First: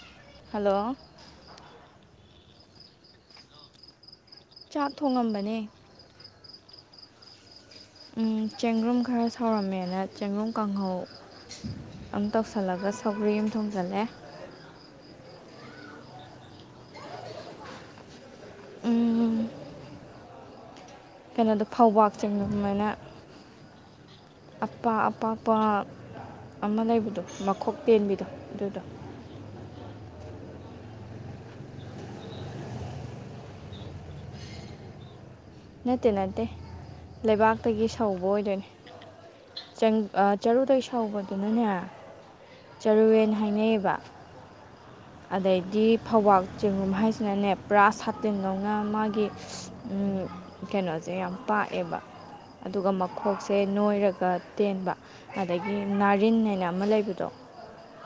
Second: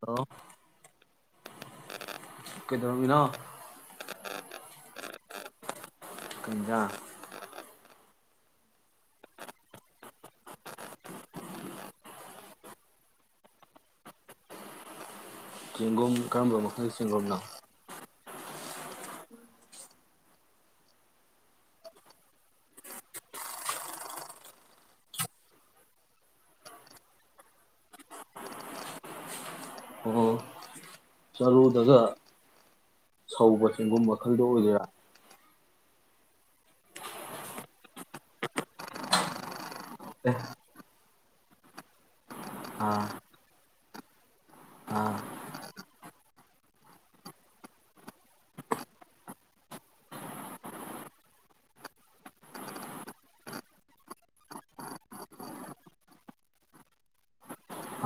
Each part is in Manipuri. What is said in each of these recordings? ꯍꯜꯂꯣ ꯍꯂꯣ ꯀꯩꯗꯧꯔꯝꯃꯤꯅ ꯆꯥꯛ ꯊꯣꯡꯉꯝꯕꯅꯦ ꯀꯨꯖꯥ ꯆꯦꯡꯒ꯭ꯔꯨꯝ ꯈꯔ ꯁꯥꯎꯔꯝꯃꯦꯅ ꯆꯦꯡꯒꯨꯝ ꯀꯥꯡꯍꯧ ꯑꯃ ꯇꯧꯁꯤꯜꯂꯒ ꯁꯒ꯭ꯔꯤ ꯑꯃ ꯊꯣꯡꯖꯤꯜꯂꯦ ꯆꯦꯡꯒꯣꯝ ꯀꯔꯝꯕ ꯃꯈꯜꯒꯤ ꯆꯦꯡꯒꯣꯝꯅꯣ ꯎꯝ ꯀꯩꯅꯣꯗꯣ ꯐꯧꯕꯥꯛ ꯆꯦꯡꯕ ꯑꯗꯨꯃꯥꯏꯅ ꯑꯄꯥꯛ ꯑꯄꯥꯛꯄ ꯑꯃ ꯂꯩꯕꯗꯣ ꯃꯈꯣꯛ ꯇꯦꯟꯕꯤꯗꯣ ꯑꯗꯨꯗꯣ ꯑꯣ ꯆꯔꯨꯗꯒ ꯁꯧꯕ ꯆꯦꯡꯒꯨꯝ ꯃꯈꯜꯗꯣ ꯑꯣꯏꯒꯔꯥ ꯅꯠꯇꯦ ꯅꯠꯇꯦ ꯂꯩꯕꯥꯛꯇꯒꯤ ꯁꯧꯕ ꯑꯣꯏꯗꯣꯏꯅꯤ ꯆꯪ ꯑꯦ ꯆꯔꯨꯗꯩꯁ ꯊꯧꯕꯗꯨꯅꯅꯦ ꯑꯥ ꯆꯔꯨꯔꯋꯦꯟ ꯍꯥꯏꯅꯩꯌꯦꯕ ꯑꯥ ꯑꯗꯩꯗꯤ ꯐꯧꯋꯥꯛ ꯆꯦꯡꯒꯨꯝ ꯍꯥꯏꯁꯤꯅꯅꯦ ꯄꯨꯔꯥ ꯁꯥꯇꯤꯟꯗꯧꯅ ꯃꯥꯒꯤ ꯀꯩꯅꯣꯁꯦ ꯌꯥꯝ ꯄꯥꯛꯑꯦꯕ ꯑꯗꯨꯒ ꯃꯈꯣꯛꯁꯦ ꯅꯣꯏꯔꯒ ꯇꯦꯟꯕ ꯑꯗꯒꯤ ꯅꯥꯔꯤꯟ ꯍꯥꯏꯅ ꯑꯃ ꯂꯩꯕꯗꯣ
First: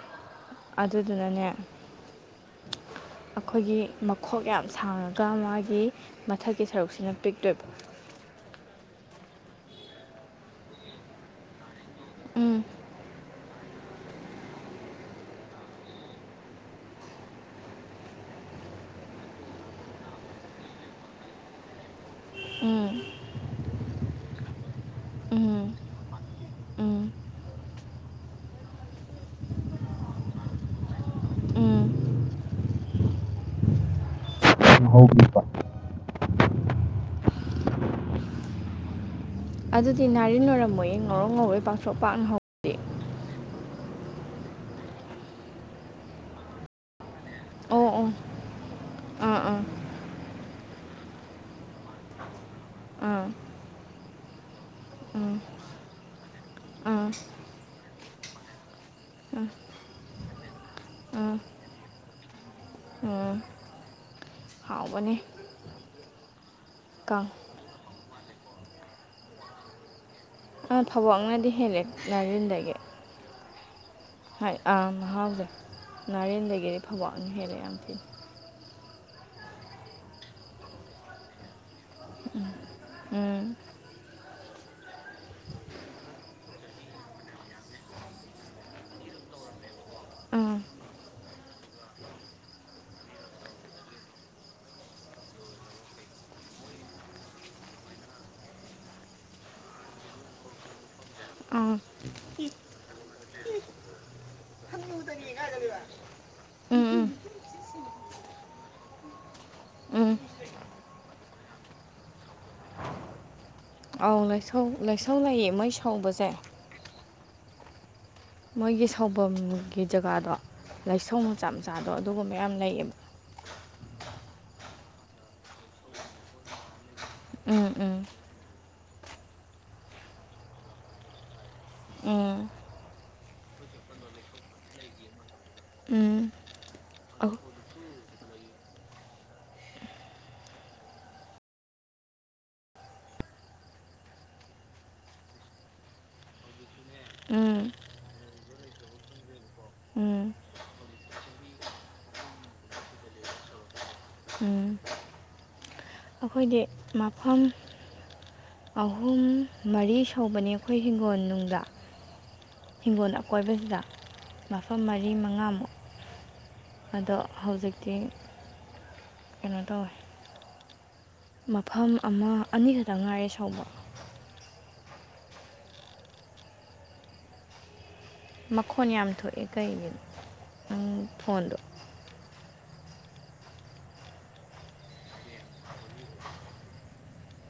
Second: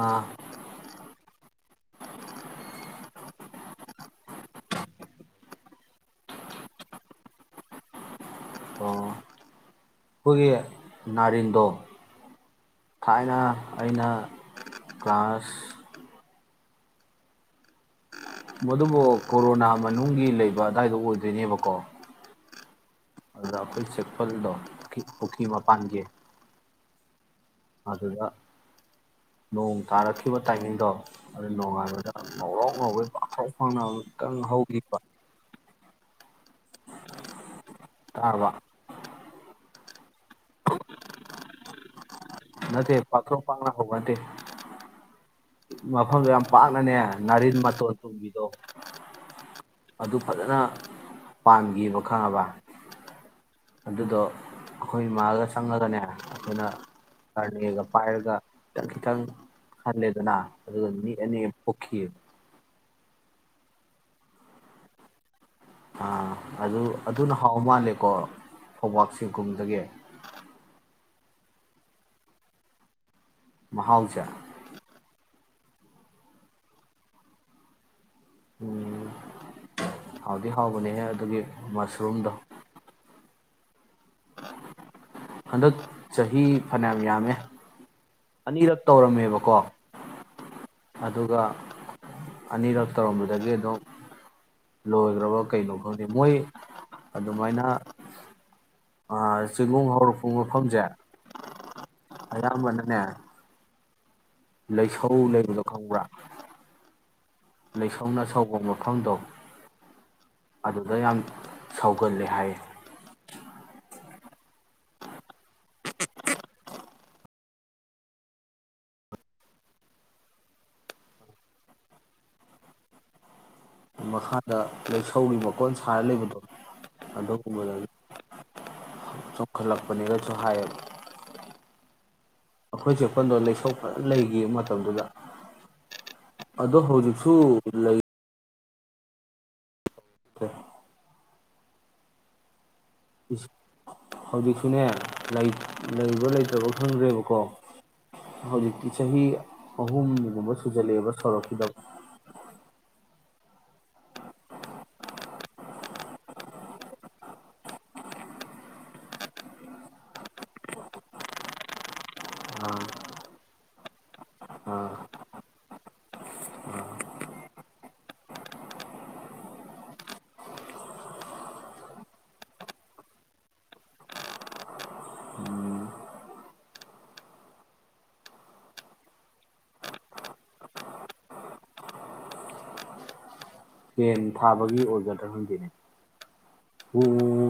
ꯑꯥ ꯑꯗꯨꯗꯨꯅꯅꯦ ꯑꯩꯈꯣꯏꯒꯤ ꯃꯈꯣꯛ ꯌꯥꯝ ꯁꯥꯡꯉꯒ ꯃꯥꯒꯤ ꯃꯊꯛꯀꯤ ꯁꯔꯨꯛꯁꯤꯅ ꯄꯤꯛꯇꯣꯏꯕ ꯑꯣ ꯔꯤꯗꯣ ꯎꯝ ꯑꯩꯅ ꯀ꯭ꯂꯥꯁ ꯃꯗꯨꯕꯨ ꯀꯣꯔꯣꯅꯥ ꯃꯅꯨꯡꯒꯤ ꯂꯩꯕ ꯑꯗꯨꯗꯥꯏꯗ ꯑꯣꯏꯗꯣꯏꯅꯦꯕꯀꯣ ꯎꯝ ꯔꯥꯐꯦꯦꯜ ꯆꯦꯞꯄꯜꯗꯣ ꯄꯨ ꯄꯨꯈ꯭ꯔꯤ ꯃꯄꯥꯟꯒꯤ ꯑꯗꯨꯗ ꯅꯣꯡ ꯇꯥꯔꯛꯈꯤꯕ ꯇꯥꯏꯃꯤꯡꯗꯣ ꯑꯗꯨ ꯎꯝ ꯅꯣꯡꯉꯥꯟꯕꯗ ꯉꯧꯔꯥꯎ ꯉꯧꯧꯕꯩ ꯄꯥꯛꯐꯥꯎ ꯐꯥꯎꯅꯕ ꯀꯪꯍꯧꯈꯤꯕ ꯍꯧꯈꯤꯕ ꯑꯕ ꯑꯗꯨꯗꯤ ꯅꯥꯔꯤꯟ ꯑꯣꯏꯔꯝꯃꯣꯏꯌꯦ ꯉꯧꯔꯧ ꯉꯧꯔꯣꯏ ꯄꯥꯛꯊꯣꯛ ꯄꯥꯛꯅ ꯍꯧꯦ ꯅ ꯄꯥꯊ꯭ꯔ ꯄꯥꯡꯅꯥ ꯍꯕꯗꯤ ꯃꯐꯝꯗꯨ ꯌꯥꯝ ꯄꯥꯛꯅꯅꯦ ꯉꯥꯔꯤꯟ ꯑꯣ ꯃꯇꯣꯟ ꯑꯣ ꯇꯣꯡꯕꯤꯗꯣ ꯑꯥ ꯑꯥ ꯑꯗꯨ ꯐꯖꯅ ꯄꯥꯥꯟꯕ ꯈꯪꯉꯕ ꯑꯥ ꯑꯗꯨꯗꯣ ꯑꯩꯈꯣꯏ ꯏꯃꯥꯒ ꯆꯪꯉꯒꯅꯦ ꯑꯩꯈꯣꯏꯅ ꯈꯔꯅꯦꯒ ꯄꯥꯏꯔꯒ ꯈꯤꯇꯪ ꯈꯤꯇꯪ ꯍꯜꯂꯦꯗꯅ ꯑꯗꯨꯒ ꯃꯤ ꯑꯅꯤ ꯄꯣꯛꯈꯤꯑ ꯍꯥꯎꯕꯅꯤ ꯑꯥ ꯑꯗꯨ ꯑꯗꯨꯅ ꯍꯥꯎ ꯃꯥꯜꯂꯦꯀꯣ ꯐꯧꯕꯥꯛꯁꯤꯒꯨꯝꯗꯒꯤ ꯊꯕꯛꯅꯗꯤ ꯍꯦꯜꯂꯦ ꯥꯏꯔꯤꯦꯟꯗꯒꯤ ꯃꯍꯥꯎꯁꯦ ꯍꯥꯏ ꯑꯥ ꯃꯍꯥꯎꯖꯦ ꯅꯥꯔꯦꯟꯗꯒꯤꯗꯤ ꯐꯕꯥꯛ ꯑꯅꯤ ꯍꯦꯜꯂꯦ ꯌꯥꯝ ꯊꯤꯅ ꯎꯝ ꯍꯥꯎꯗꯤ ꯍꯥꯎꯕꯅꯦꯍꯦ ꯑꯗꯨꯒꯤ ꯃꯁꯔꯨꯝꯗꯣ ꯎꯝ ꯍꯟꯗꯛ ꯆꯍꯤ ꯐꯅꯌꯥꯝ ꯌꯥꯝꯃꯦ ꯑꯅꯤꯔꯛ ꯇꯧꯔꯝꯃꯦꯕꯀꯣ ꯎꯝ ꯑꯗꯨꯒ ꯑꯅꯤꯔꯛ ꯇꯧꯔꯝꯕꯗꯒꯤ ꯑꯗꯨꯝ ꯂꯣꯏꯈ꯭ꯔꯕ ꯀꯩꯅꯣ ꯈꯪꯅꯤ ꯃꯣꯏ ꯑꯗꯨꯃꯥꯏꯅ ꯆꯤꯡꯒꯣꯡ ꯍꯧꯔꯛꯄ ꯃꯐꯝꯁꯦ ꯎꯝ ꯑꯕꯅꯅꯦꯦ ꯂꯩꯁꯧ ꯂꯩꯕꯗꯣ ꯈꯪꯕ꯭ꯔꯥ ꯎꯝ ꯎꯝ ꯂꯩꯁꯧꯅ ꯁꯧꯕ ꯃꯐꯝꯗꯣ ꯎꯝ ꯑꯗꯨꯗ ꯌꯥꯝ ꯁꯧꯒꯜꯂꯦ ꯍꯥꯏꯌꯦ ꯑꯥꯎ ꯂꯥꯏꯁꯥꯎ ꯂꯥꯏꯁꯥꯎ ꯂꯩꯌꯦ ꯃꯩ ꯁꯥꯎꯕꯁꯦ ꯃꯣꯏꯒꯤ ꯁꯥꯎꯐꯝꯝꯒꯤ ꯖꯒꯥꯗꯣ ꯂꯥꯏꯁꯪ ꯃꯆꯥ ꯃꯆꯥꯗꯣ ꯑꯗꯨꯒꯨꯝꯕꯌꯥꯝ ꯂꯩꯌꯦꯕ ꯃꯈꯥꯗ ꯂꯩꯁꯧꯔꯤ ꯃꯀꯣꯟ ꯁꯥꯔ ꯂꯩꯕꯗꯣ ꯎꯝ ꯎꯝ ꯆꯣꯡꯈꯠꯂꯛꯄꯅꯤꯅꯁꯨ ꯍꯥꯏꯌꯦꯕ ꯎꯝ ꯑꯩꯈꯣꯏ ꯆꯦꯛꯄꯜꯗꯣ ꯂꯩꯁꯣꯛꯄ ꯂꯩꯈꯤ ꯃꯇꯝꯗꯨꯗ ꯎꯝ ꯑꯗꯣ ꯍꯧꯖꯤꯛꯁꯨ ꯑꯧ ꯂꯩ ꯍꯧꯖꯤꯛꯁꯨꯅꯦ ꯂꯩꯕ ꯂꯩꯇꯕ ꯈꯪꯗ꯭ꯔꯦꯕꯀꯣ ꯎꯝ ꯍꯧꯖꯤꯛꯇꯤ ꯆꯍꯤ ꯎꯝ ꯑꯍꯨꯝꯒꯨꯝꯕ ꯁꯨꯖꯜꯂꯛꯑꯦꯕ ꯁꯣꯔꯛꯈꯤꯗꯕ ꯑꯩꯈꯣꯏꯗꯤ ꯃꯐꯝ ꯑꯍꯨꯝ ꯃꯔꯤ ꯁꯧꯕꯅꯤ ꯑꯩꯈꯣꯏ ꯍꯤꯡꯒꯣꯜꯅꯨꯡꯗ ꯍꯤꯡꯒꯣꯜ ꯑꯀꯣꯏꯕꯁꯤꯗ ꯃꯐꯝ ꯃꯔꯤ ꯃꯉꯥꯃꯨꯛ ꯑꯗꯣ ꯍꯧꯖꯤꯛꯇꯤ ꯀꯩꯅꯣ ꯇꯧꯋꯦ ꯃꯐꯝ ꯑꯃ ꯑꯅꯤꯈꯛꯇꯪ ꯉꯥꯏꯔꯦ ꯁꯥꯎꯕ ꯃꯈꯣꯟ ꯌꯥꯝ ꯊꯣꯛꯑꯦ ꯀꯩꯒꯤꯅꯣ ꯅꯪ ꯐꯣꯟꯗꯣ ꯍꯦꯟ ꯊꯥꯕꯒꯤ ꯑꯣꯔꯖꯔꯗ ꯍꯧꯖꯤꯔꯦ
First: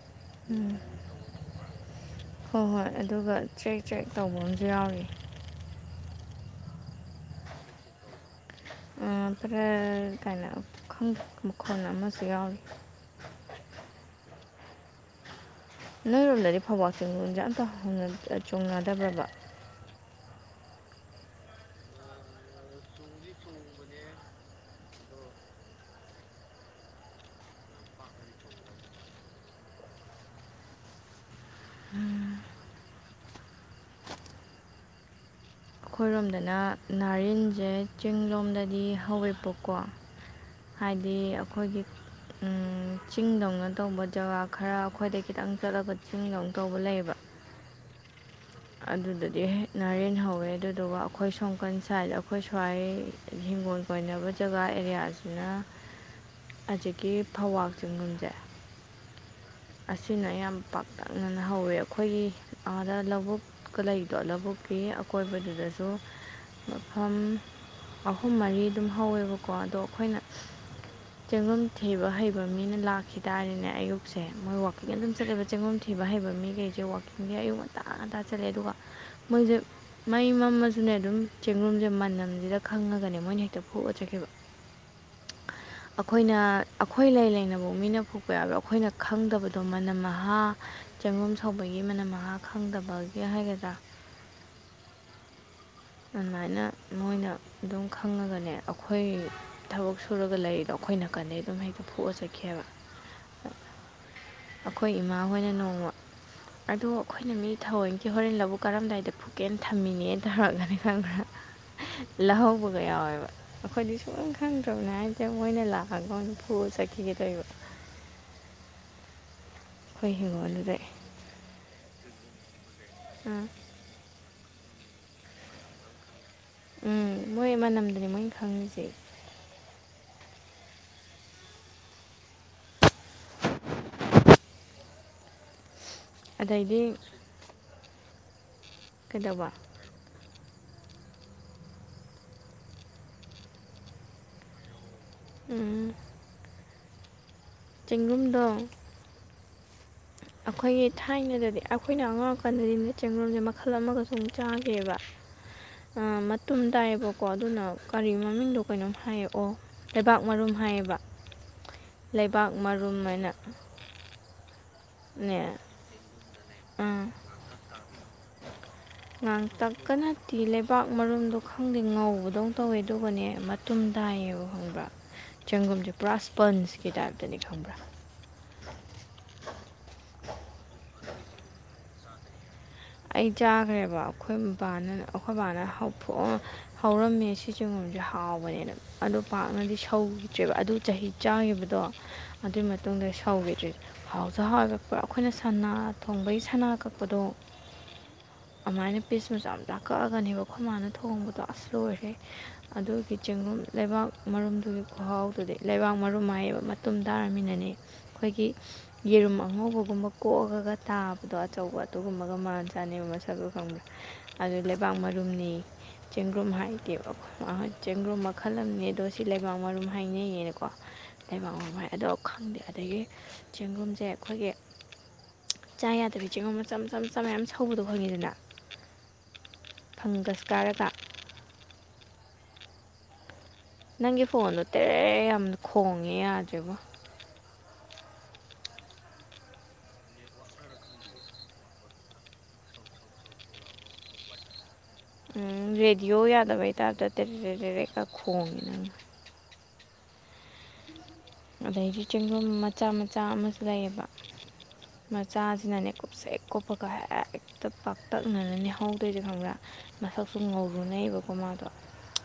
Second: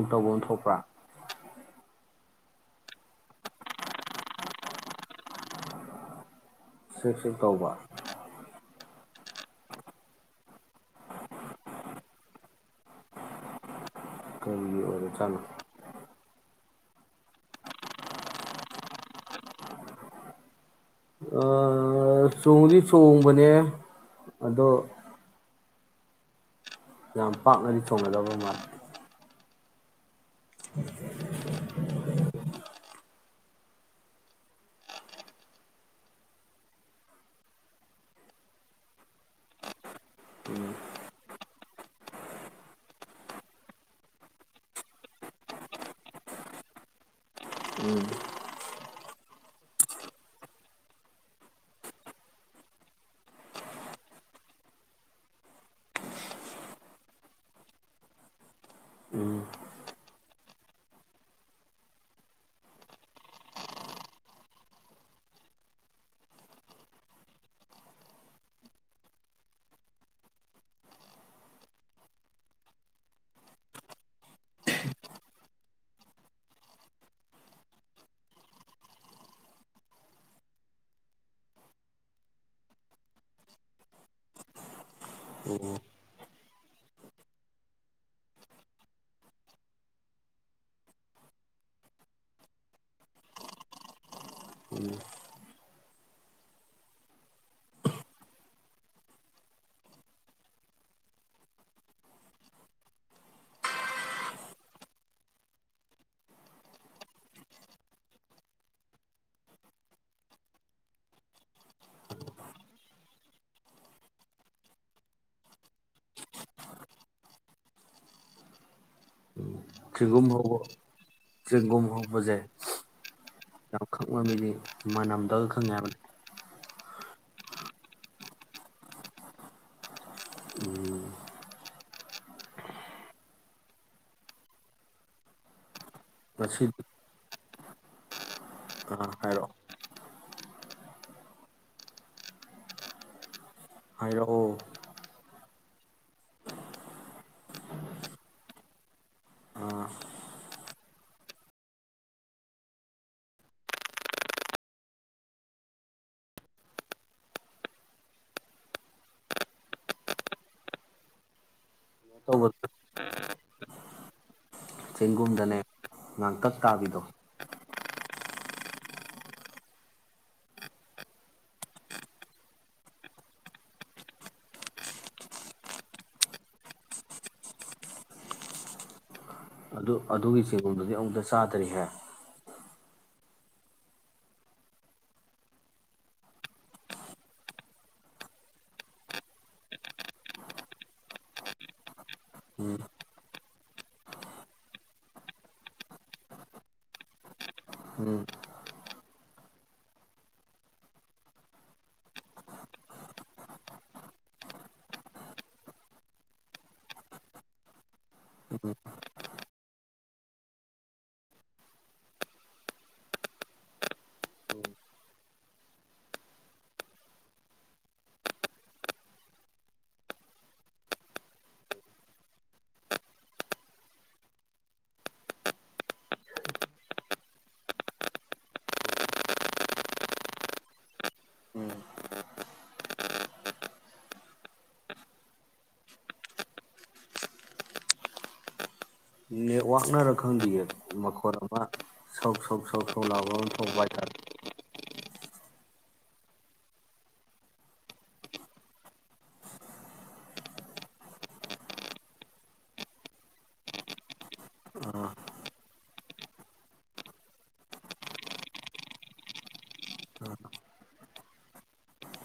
ꯇꯧꯕ ꯑꯃ ꯊꯣꯛꯄ꯭ꯔꯥ ꯎꯝ ꯍꯣꯏ ꯍꯣꯏ ꯑꯗꯨꯒ ꯆꯦꯛ ꯆꯦꯛ ꯇꯧꯕ ꯑꯃꯁꯝꯨ ꯌꯥꯎꯏ ꯁꯤ ꯁ ꯇꯧꯕ ꯐꯔ ꯀꯥꯏꯅ ꯃꯈꯣꯟ ꯑꯃꯁꯨ ꯌꯥꯎꯔꯤ ꯑꯗꯨ ꯀꯅꯣ ꯅꯣꯏꯔꯣꯝꯗꯗꯤ ꯐꯧꯕꯥꯛ ꯆꯤꯡ ꯂꯣꯟꯁꯦ ꯑꯝꯇ ꯆꯣꯡꯅꯗꯕ꯭ꯔꯕ ꯑꯥ ꯆꯣꯡꯗꯤ ꯆꯣꯡꯕꯅꯦ ꯑꯗꯣ ꯌꯥꯝ ꯄꯥꯛꯅꯗꯤ ꯊꯣꯡꯒꯗꯕ ꯃꯥꯜꯜꯂꯤ ꯑꯩꯈꯣꯏꯔꯣꯝꯗꯅ ꯅꯥꯔꯤꯟꯁꯦ ꯆꯤꯡ ꯂꯣꯝꯗꯗꯤ ꯍꯋꯏꯄꯣꯛꯀꯣ ꯍꯥꯏꯗꯤ ꯑꯩꯈꯣꯏꯒꯤ ꯆꯤꯡꯗꯧꯅ ꯇꯧꯕ ꯖꯒꯥ ꯈꯔ ꯑꯩꯈꯣꯏꯗ ꯈꯤꯇꯪ ꯆꯠꯂꯒ ꯆꯤꯡꯗꯧꯅ ꯇꯧꯕ ꯂꯩꯌꯦꯕ ꯑꯗꯨꯗꯗꯤ ꯍꯦꯛ ꯔꯦꯟ ꯍꯧꯋꯦ ꯑꯗꯨꯗꯨꯒ ꯑꯩꯈꯣꯏ ꯁꯣꯝꯀꯟ ꯁꯥꯏꯗ ꯑꯩꯈꯣꯏ ꯁ꯭ꯋꯥꯏ ꯍꯤꯡꯒꯣꯜ ꯀꯣꯏꯅꯕ ꯖꯒꯥ ꯑꯦꯔꯤꯌꯥꯁꯤꯅ ꯍꯧꯖꯤꯛꯀꯤ ꯐꯋꯥꯛ ꯆꯤꯡꯒꯨꯝꯁꯦ ꯑꯁꯤꯅ ꯌꯥꯝ ꯄꯥꯛꯇꯛꯅꯅ ꯍꯧꯋꯦ ꯑꯩꯈꯣꯏꯒꯤ ꯑꯥꯗ ꯂꯧꯕꯨꯛꯀ ꯂꯩꯗꯣ ꯂꯧꯕꯨꯛꯀꯤ ꯑꯀꯣꯏꯕꯗꯨꯗꯁꯨ ꯃꯐꯝ ꯑꯍꯨꯝ ꯃꯔꯤ ꯑꯗꯨꯝ ꯍꯧꯋꯦꯕꯀꯣ ꯑꯗꯣ ꯑꯩꯈꯣꯏꯅ ꯆꯦꯡꯒꯨꯝ ꯊꯤꯕ ꯍꯩꯕ ꯃꯤꯅ ꯂꯥꯛꯈꯤ ꯇꯥꯔꯦꯅꯦ ꯑꯌꯨꯛꯁꯦ ꯁꯦ ꯃꯣꯏ ꯋꯥꯋꯥꯛꯀꯤꯡ ꯑꯗꯨꯝ ꯆꯠꯂꯦꯕ ꯆꯦꯡꯒꯨꯝ ꯊꯤꯕ ꯍꯩꯕ ꯃꯤꯈꯩꯁꯦ ꯋꯥꯋꯥꯛꯀꯤꯡꯁꯦ ꯑꯌꯨꯛ ꯉꯟꯇꯥ ꯉꯟꯇꯥ ꯆꯠꯂꯦ ꯑꯗꯨꯒ ꯃꯣꯏꯁꯦ ꯃꯩ ꯃꯝꯃꯁꯨꯅꯦ ꯑꯗꯨꯝ ꯆꯦꯡꯡꯂꯨꯝꯁꯦ ꯃꯅꯝꯁꯤꯗ ꯈꯪꯉꯒꯅꯦ ꯃꯣꯏꯅ ꯍꯦꯛꯇ ꯐꯨꯑꯆꯈꯤꯕ ꯑꯣ ꯑꯩꯈꯣꯏꯅ ꯑꯩꯈꯣꯏ ꯂꯩ ꯂꯩꯅꯕ ꯃꯤꯅ ꯐꯨꯄ ꯌꯥꯕ꯭ꯔꯣ ꯑꯩꯈꯣꯏꯅ ꯈꯪꯗꯕꯗꯣ ꯃꯅꯝ ꯃꯍꯍꯥ ꯆꯪꯉꯣꯝ ꯁꯧꯕꯒꯤ ꯃꯅꯝ ꯃꯍꯍꯥ ꯈꯪꯗꯕꯒꯤ ꯍꯥꯏꯒꯗ꯭ꯔꯥ ꯑꯗꯨꯃꯥꯏꯅ ꯃꯣꯏꯅ ꯑꯗꯨꯝ ꯈꯪꯉꯒꯅꯦ ꯑꯩꯈꯣꯏ ꯊꯕꯛ ꯁꯨꯔꯒ ꯂꯩꯔꯤꯗꯣ ꯑꯩꯈꯣꯏ ꯅꯥꯀꯟꯗꯩ ꯑꯗꯨꯝ ꯍꯦꯛꯇ ꯐꯨꯑ ꯆꯠꯈꯤꯑꯕ ꯑꯩꯈꯣꯏ ꯏꯃꯥ ꯍꯣꯏꯅ ꯅꯣꯡꯃ ꯑꯗꯣ ꯑꯩꯈꯣꯏꯅ ꯃꯤ ꯊꯑꯣꯏꯒꯤ ꯍꯣꯔꯦꯟ ꯂꯕꯨ ꯀꯔꯝꯗꯥꯏꯗ ꯐꯨꯀꯦꯅ ꯊꯝꯃꯤꯅꯦꯅ ꯇꯧꯔꯛꯒꯅꯤ ꯈꯪꯕ꯭ꯔꯥ ꯂꯧꯍꯧꯕꯒ ꯌꯥꯎꯋꯦꯕ ꯑꯩꯈꯣꯏꯗꯤ ꯁꯨꯡ ꯈꯪꯗ꯭ꯔꯕꯅꯤ ꯍꯥꯏꯗꯤꯦ ꯃꯣꯏꯅ ꯂꯥꯛꯑꯒ ꯐꯨ ꯆꯠꯈꯤꯒꯦꯗꯣꯏꯕ ꯀꯒꯨꯝ ꯍꯕ ꯀꯒꯨꯝ ꯍꯕꯖ ꯑꯥ ꯌꯥꯝꯈꯛ ꯉꯝꯃꯤꯗꯤ ꯃꯅꯝꯗꯒ ꯈꯪꯉꯦ ꯍꯥꯏꯕꯅꯤ ꯎꯝ ꯃꯣꯏ ꯃꯅꯝꯗꯨꯅꯤ ꯃꯣꯏ ꯈꯪꯉꯤꯁꯦ ꯑꯗꯩꯗꯤ ꯉꯁꯤꯗꯤ ꯑꯥ ꯀꯣꯏꯗꯕꯥ ꯍꯥꯏꯔꯛꯑꯣ ꯍꯥꯏꯔꯛꯑꯣ ꯎꯝ ꯆꯦꯡꯒꯨꯝꯗ ꯑꯩꯈꯣꯏꯒꯤ ꯊꯥꯏꯅꯗꯗꯤ ꯑꯩꯈꯣꯏꯅ ꯑꯉꯥꯡꯀꯥꯟꯗꯗꯤ ꯆꯦꯡꯡꯂꯨꯝꯁꯦ ꯃꯈꯜ ꯑꯃꯒ ꯁꯨꯝ ꯆꯥꯒꯦꯕ ꯃꯇꯨꯝ ꯇꯥꯏꯌꯦꯕꯀꯣ ꯑꯗꯨꯅ ꯀꯔꯤ ꯃꯃꯤꯡꯗꯣ ꯀꯩꯅꯣꯝ ꯍꯥꯏꯑꯣ ꯂꯩꯕꯥꯛ ꯃꯔꯨꯝ ꯍꯥꯏꯌꯦꯕ ꯇꯧꯕ ꯂꯩꯕꯥꯛ ꯃꯔꯨꯝ ꯍꯥꯏꯅ ꯑ ꯆꯦꯡꯒꯨꯝꯗꯅꯦ ꯉꯥꯡꯇꯛ ꯇꯥꯕꯤꯗꯣ ꯉꯥꯡꯇꯛꯀꯅꯗꯤ ꯂꯩꯕꯥꯛ ꯃꯔꯨꯝꯗꯣ ꯈꯪꯗꯦ ꯉꯧꯕꯗꯧ ꯇꯧꯋꯦ ꯑꯗꯨꯒꯅꯦ ꯃꯇꯨꯝ ꯇꯥꯏꯌꯦꯕ ꯈꯪꯕ꯭ꯔꯥ ꯆꯦꯡꯒꯨꯝꯁꯦ ꯄꯨꯔꯥ ꯏꯁꯄꯟꯁꯀꯤ ꯇꯥꯏꯞꯇꯅꯤ ꯈꯪꯕ꯭ꯔꯥ ꯑꯗꯨ ꯑꯗꯨꯒꯤ ꯆꯦꯒꯣꯜꯗꯨꯗꯤ ꯑꯃꯨꯛꯇ ꯆꯥꯗꯔꯤꯍꯦ ꯑꯩ ꯆꯥꯈ꯭ꯔꯦꯕ ꯑꯩꯈꯣꯏ ꯕꯥꯅ ꯑꯩꯈꯣꯏ ꯕꯥꯅꯊꯑ ꯍꯧꯔꯝꯃꯦ ꯁꯤ ꯆꯤꯡꯒꯣꯝꯁꯦ ꯍꯥꯎꯕꯅꯦꯅ ꯑꯗꯨ ꯄꯥꯛꯅꯗꯤ ꯁꯧꯈꯤꯗ꯭ꯔꯦꯕ ꯑꯗꯨ ꯆꯍꯤ ꯆꯥꯈꯤꯕꯗꯣ ꯑꯗꯨꯒꯤ ꯃꯇꯨꯡꯗ ꯁꯧꯈꯤꯗ꯭ꯔꯔꯤ ꯍꯥꯎꯁꯨ ꯍꯥꯎ ꯀꯛꯄ꯭ꯔꯥ ꯑꯩꯈꯣꯏꯅ ꯁꯅꯥ ꯊꯣꯡꯕꯒꯤ ꯁꯅꯥ ꯀꯛꯄꯗꯣ ꯑꯗꯨꯃꯥꯏꯅ ꯄꯤꯁꯃꯁꯨ ꯌꯥꯝ ꯇꯥꯛ ꯀꯛꯑꯒꯅꯦꯕ ꯈ ꯃꯥꯅ ꯊꯣꯡꯕꯗꯣ ꯑꯁ ꯂꯣꯏꯔꯦ ꯑꯗꯨꯒꯤ ꯆꯦꯡꯡꯂꯨꯝ ꯂꯩꯕꯥꯛ ꯃꯔꯨꯝꯗꯨꯒꯤ ꯈꯨꯍꯥꯎꯗꯨꯗꯤ ꯂꯩꯕꯥꯛ ꯃꯔꯨꯝ ꯍꯥꯏꯌꯦꯕ ꯃꯇꯨꯝ ꯇꯥꯔꯃꯤꯅꯅꯦ ꯑꯩꯈꯣꯏꯒꯤ ꯌꯦꯔꯨꯝ ꯑꯉꯧꯕꯒꯨꯝꯕ ꯀꯣꯛꯑꯒ ꯇꯥꯕꯗꯣ ꯑꯆꯧꯕ ꯑꯗꯨ ꯑꯗꯨꯒꯒꯨꯝꯕꯒ ꯃꯥꯜ ꯆꯥꯅꯕ ꯃꯁꯛꯒ ꯈꯪꯕ ꯑꯗꯨ ꯂꯩꯕꯥꯛ ꯃꯔꯨꯝꯅꯤ ꯆꯦꯡꯒ꯭ꯔꯨꯝ ꯍꯥꯏꯗꯤ ꯆꯦꯡꯒ꯭ꯔꯨꯝ ꯃꯈꯜ ꯑꯃ ꯑꯗꯣ ꯁꯤ ꯂꯩꯕꯥꯛ ꯃꯔꯨꯝ ꯍꯥꯏꯅꯩꯌꯦꯅꯀꯣ ꯂꯩꯕꯥꯛ ꯃꯔꯨꯝ ꯍꯥꯏ ꯑꯗꯣ ꯈꯪꯗꯦ ꯑꯗꯒꯤ ꯆꯦꯡꯒ꯭ꯔꯨꯝꯁꯦ ꯑꯩꯈꯣꯏꯒꯤ ꯆꯥ ꯌꯥꯗꯕ ꯆꯦꯡꯒꯨꯝ ꯃꯆꯝ ꯆꯝ ꯆ ꯃꯌꯥꯝ ꯁꯧꯕꯗꯣ ꯐꯪꯉꯤꯗꯅ ꯐꯪꯒꯁ ꯀꯥꯔꯒ ꯅꯪꯒꯤ ꯐꯣꯟꯗꯣꯇꯦ ꯌꯥꯝꯅ ꯈꯣꯡꯉꯦ ꯌꯥꯗ꯭ꯦꯕ ꯅꯦꯠꯋꯥꯛꯅꯔ ꯈꯪꯗꯌꯦ ꯃꯈꯣꯠ ꯑꯃ ꯁꯛ ꯁꯛ ꯁꯧ ꯁꯧ ꯂꯥꯎ ꯑꯃ ꯊꯣꯛꯄ ꯍꯥꯏꯇꯥꯔꯦ ꯎ ꯔꯦꯗꯤꯑꯣ ꯌꯥꯗꯕ ꯍꯥꯏꯇꯥꯥꯔꯗꯤ ꯇꯦꯔꯦ ꯇꯦꯔꯦ ꯇꯦꯔꯦꯀ ꯈꯣꯡꯉꯦ ꯅꯪ ꯑꯗꯩꯗꯤ ꯆꯦꯡꯒꯨꯝ ꯃꯆꯥ ꯃꯆꯥ ꯑꯃꯁꯨ ꯂꯩꯌꯦꯕ ꯃꯆꯥꯁꯤꯅꯅꯦ ꯀꯨꯞꯁꯦ ꯀꯨꯞꯄꯒ ꯍꯦꯛꯇ ꯄꯥꯛꯇꯛꯅꯅ ꯅꯍꯧꯗꯣꯏꯁꯦ ꯈꯪꯕ꯭ꯔꯥ ꯃꯁꯛꯁꯨ ꯉꯧꯔꯨꯅꯩꯕꯀꯣ ꯃꯥꯗꯣ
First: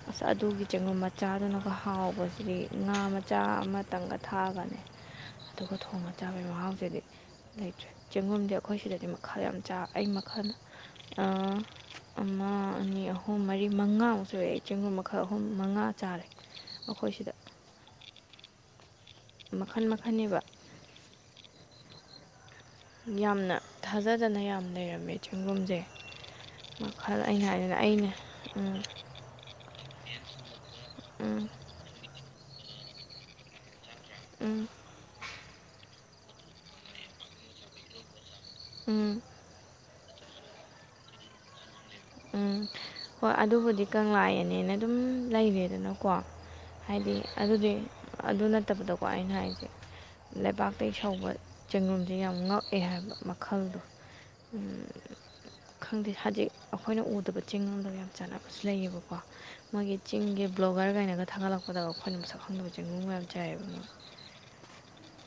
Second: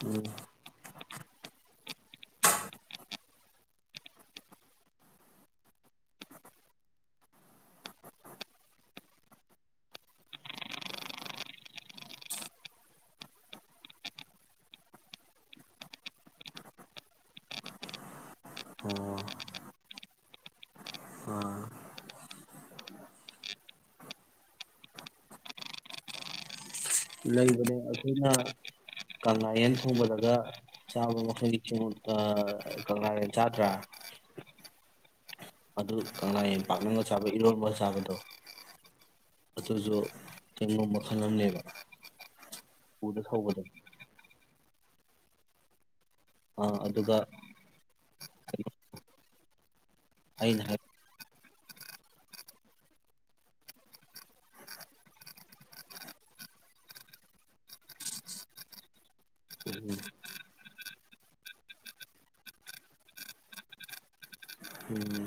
ꯑꯁ ꯑꯗꯨꯒꯤ ꯆꯦꯡꯒꯨꯝ ꯃꯆꯥꯗꯨꯅꯒ ꯍꯥꯎꯕꯁꯤꯗꯤ ꯉꯥ ꯃꯆꯥ ꯑꯃ ꯇꯪꯒ ꯊꯥꯛꯒꯅꯤ ꯑꯗꯨꯒ ꯊꯣꯡꯒ ꯆꯥꯕꯩ ꯃꯍꯥꯎꯁꯤꯗꯤ ꯂꯩꯇ꯭ꯔꯦ ꯆꯦꯡꯒꯨꯝꯗꯤ ꯑꯩꯈꯣꯏ ꯁꯤꯗꯗꯤ ꯃꯈꯜ ꯌꯥꯝ ꯆꯥ ꯑꯩ ꯃꯈꯜ ꯑꯃ ꯑꯅꯤ ꯑꯍꯨꯝ ꯃꯔꯤ ꯃꯉꯥꯃꯨꯛ ꯁꯨꯨꯔ ꯑꯩ ꯆꯦꯡꯒꯨꯝ ꯃꯈꯜ ꯑꯍꯨꯝ ꯃꯉꯥ ꯆꯥꯔꯦ ꯑꯩꯈꯣꯏ ꯁꯤꯗ ꯃꯈꯜ ꯃꯈꯜꯅꯦꯕ ꯌꯥꯝꯅ ꯊꯥꯖꯗꯅ ꯌꯥꯝ ꯂꯩꯔꯝꯃꯦ ꯆꯦꯡꯒꯨꯝꯁꯦ ꯃꯈꯜ ꯑꯩꯅ ꯂꯩꯕꯅꯦ ꯍꯥꯏꯗꯅ ꯑꯩꯅ ꯑꯩꯈꯣꯏꯅ ꯎꯝ ꯀꯪꯂꯅꯥꯌꯦꯟ ꯍꯣꯡꯕꯗꯒ ꯆꯥ ꯃꯁ ꯏꯠꯇ ꯀꯪꯂꯥꯗ ꯆꯥꯗ꯭ꯔꯥ ꯎꯝ ꯑꯗꯨ ꯀꯪꯂꯥ ꯌꯥꯝꯄꯥꯛꯥꯛꯅꯒ ꯆꯕ ꯏꯔꯣꯟꯕ ꯆꯥꯕꯗꯣ ꯎꯝ ꯀꯩꯅꯣ ꯃꯈꯜ ꯑꯃꯅꯦꯕ ꯎꯝ ꯎꯗ ꯍꯣꯏ ꯍꯧꯕꯗꯣ ꯑꯗꯨꯕꯨꯗꯤ ꯀꯪꯂꯥꯏꯑꯅꯦꯅ ꯑꯗꯨꯝ ꯂꯩꯔꯦꯗꯅ ꯀꯣ ꯍꯥꯏꯗꯤ ꯑꯗꯨꯒ ꯑꯗꯨꯗꯤ ꯑꯗꯨ ꯅꯠꯇꯕꯗꯀꯣ ꯑꯩꯅ ꯍꯥꯏꯁꯦ ꯑꯩꯅ ꯍꯥꯏ ꯂꯩꯕꯥꯛꯇ ꯁꯧꯕ ꯆꯦꯡꯒꯣꯝꯁꯦ ꯌꯥꯝ ꯉꯛꯑꯦ ꯍꯥꯏꯕ ꯃꯈꯜꯗꯣ ꯈꯪꯗꯦ ꯍꯧꯖꯤꯛ ꯑꯩꯈꯣꯏꯅ ꯎꯗꯕ ꯆꯤꯡꯒꯨꯝꯗꯒ ꯌꯥꯝ ꯆꯥꯟꯅꯕꯁꯨ ꯂꯩꯌꯦꯕꯀꯣ ꯃꯣꯏꯒꯤ ꯎꯝ ꯆꯤꯡꯒꯤ ꯕ꯭ꯂꯣꯒꯔꯒꯥꯏꯅꯒ ꯊꯥꯒꯠꯂꯛꯄꯗ ꯑꯩꯈꯣꯏꯅ ꯃꯁꯛ ꯈꯪꯗꯕ ꯆꯦꯡꯉꯨꯝꯒ ꯌꯥꯝ ꯆꯥꯏꯌꯦꯕ ꯃꯣꯏ ꯎꯝ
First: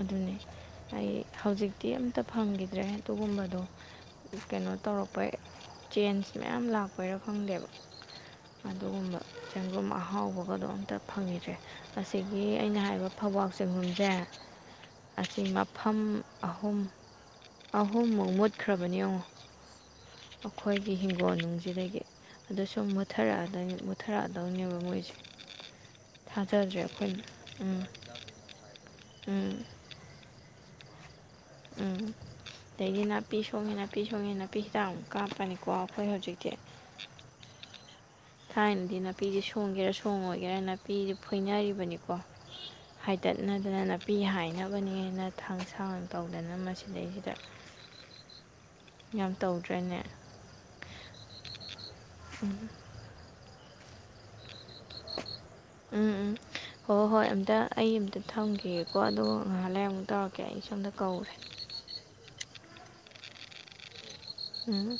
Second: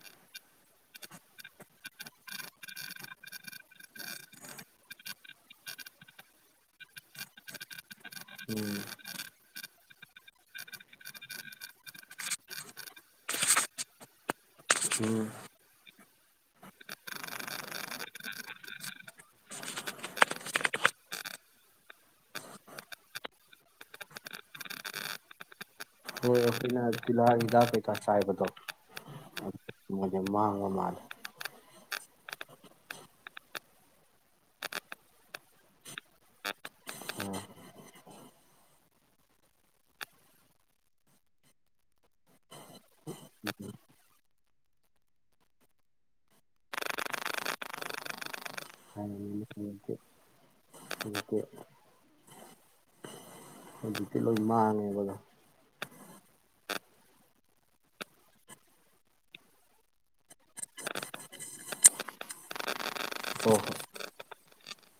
ꯑꯗꯨꯅꯤ ꯑꯩ ꯍꯧꯖꯤꯛꯇꯤ ꯑꯝꯇ ꯐꯪꯈꯤꯗ꯭ꯔꯦ ꯑꯗꯨꯒꯨꯝꯕꯗꯣ ꯀꯩꯅꯣ ꯇꯧꯔꯛꯄ ꯆꯦꯟꯖ ꯃꯌꯥꯝ ꯂꯥꯛꯄꯩꯔꯥ ꯐꯪꯗꯦꯕ ꯎꯝ ꯑꯗꯨꯒꯨꯝꯕ ꯆꯦꯡꯒꯨꯝ ꯑꯍꯥꯎꯕꯒꯗꯣ ꯑꯝꯇ ꯐꯪꯈꯤꯗ꯭ꯔꯦ ꯑꯁꯤꯒꯤ ꯑꯩꯅ ꯍꯥꯏꯔꯤꯕ ꯐꯧꯕꯥꯛ ꯆꯦꯡꯒꯨꯝꯁꯦ ꯎꯝ ꯑꯁꯤ ꯃꯐꯝ ꯑꯍꯨꯝ ꯑꯍꯨꯝꯃꯨꯛ ꯃꯨꯠꯈ꯭ꯔꯕꯅꯤ ꯌꯦꯡꯉꯣ ꯑꯩꯈꯣꯏꯒꯤ ꯍꯤꯡꯒꯣꯜ ꯅꯨꯡꯁꯤꯗꯒꯤ ꯑꯗꯨ ꯁꯨꯝ ꯃꯨꯠꯊꯔꯛꯑ ꯃꯨꯠꯊꯔꯛꯑꯗꯧꯅꯦꯕ ꯃꯣꯏꯁꯦ ꯦꯕ ꯊꯥꯖꯗ꯭ꯔꯦ ꯑꯩꯈꯣꯏꯅ ꯎꯝ ꯎꯝ ꯃꯖ ꯍꯥꯡꯕ ꯃꯥꯂꯦ ꯑꯗꯒꯤ ꯅꯥꯄꯤ ꯁꯣꯡꯉꯦ ꯅꯥꯄꯤ ꯁꯣꯡꯉꯦ ꯅꯥꯄꯤ ꯍꯤꯗꯥꯛ ꯑꯃꯨꯛ ꯀꯥꯞꯄꯅꯤꯀꯣ ꯑꯩꯈꯣꯏ ꯍꯧꯖꯤꯛꯇꯤ ꯊꯥꯏꯅꯗꯤ ꯅꯥꯄꯤꯁꯦ ꯁꯣꯡꯒꯦꯔꯥ ꯁꯣꯡꯉꯣꯏꯒꯦꯔꯥ ꯅꯥꯄꯤꯁꯦ ꯐꯣꯏꯅꯔꯤꯕꯅꯤꯀꯣ ꯍꯥꯏꯗꯠꯅꯗꯅ ꯅꯥꯄꯤ ꯍꯥꯏꯅꯕꯅꯦꯅ ꯊꯥꯡ ꯁꯥꯡ ꯇꯧꯗꯅ ꯃꯁꯤꯗꯩꯁꯤꯗ ꯌꯥꯝ ꯍꯧꯖꯤꯛꯇꯤ ꯇꯧꯗ꯭ꯔꯅꯦ ꯎ ꯍꯧꯖꯤꯛꯇꯤ ꯂꯣꯏ ꯃꯥꯡꯉꯨꯕꯗꯣ ꯎꯝ ꯎꯝ ꯍꯣꯏ ꯍꯣꯏ ꯑꯝꯇ ꯑꯩ ꯑꯃꯝꯇ ꯊꯝꯈꯤꯦꯀꯣ ꯑꯗꯨꯒ ꯉꯥꯏꯍꯥꯛ ꯂꯩꯔꯡꯃꯨꯛ ꯇꯧꯔꯛꯀꯦ ꯑꯩ ꯁꯣꯝꯗ ꯀꯧꯔꯦ ꯍꯣ ꯍꯣꯏ ꯎꯝ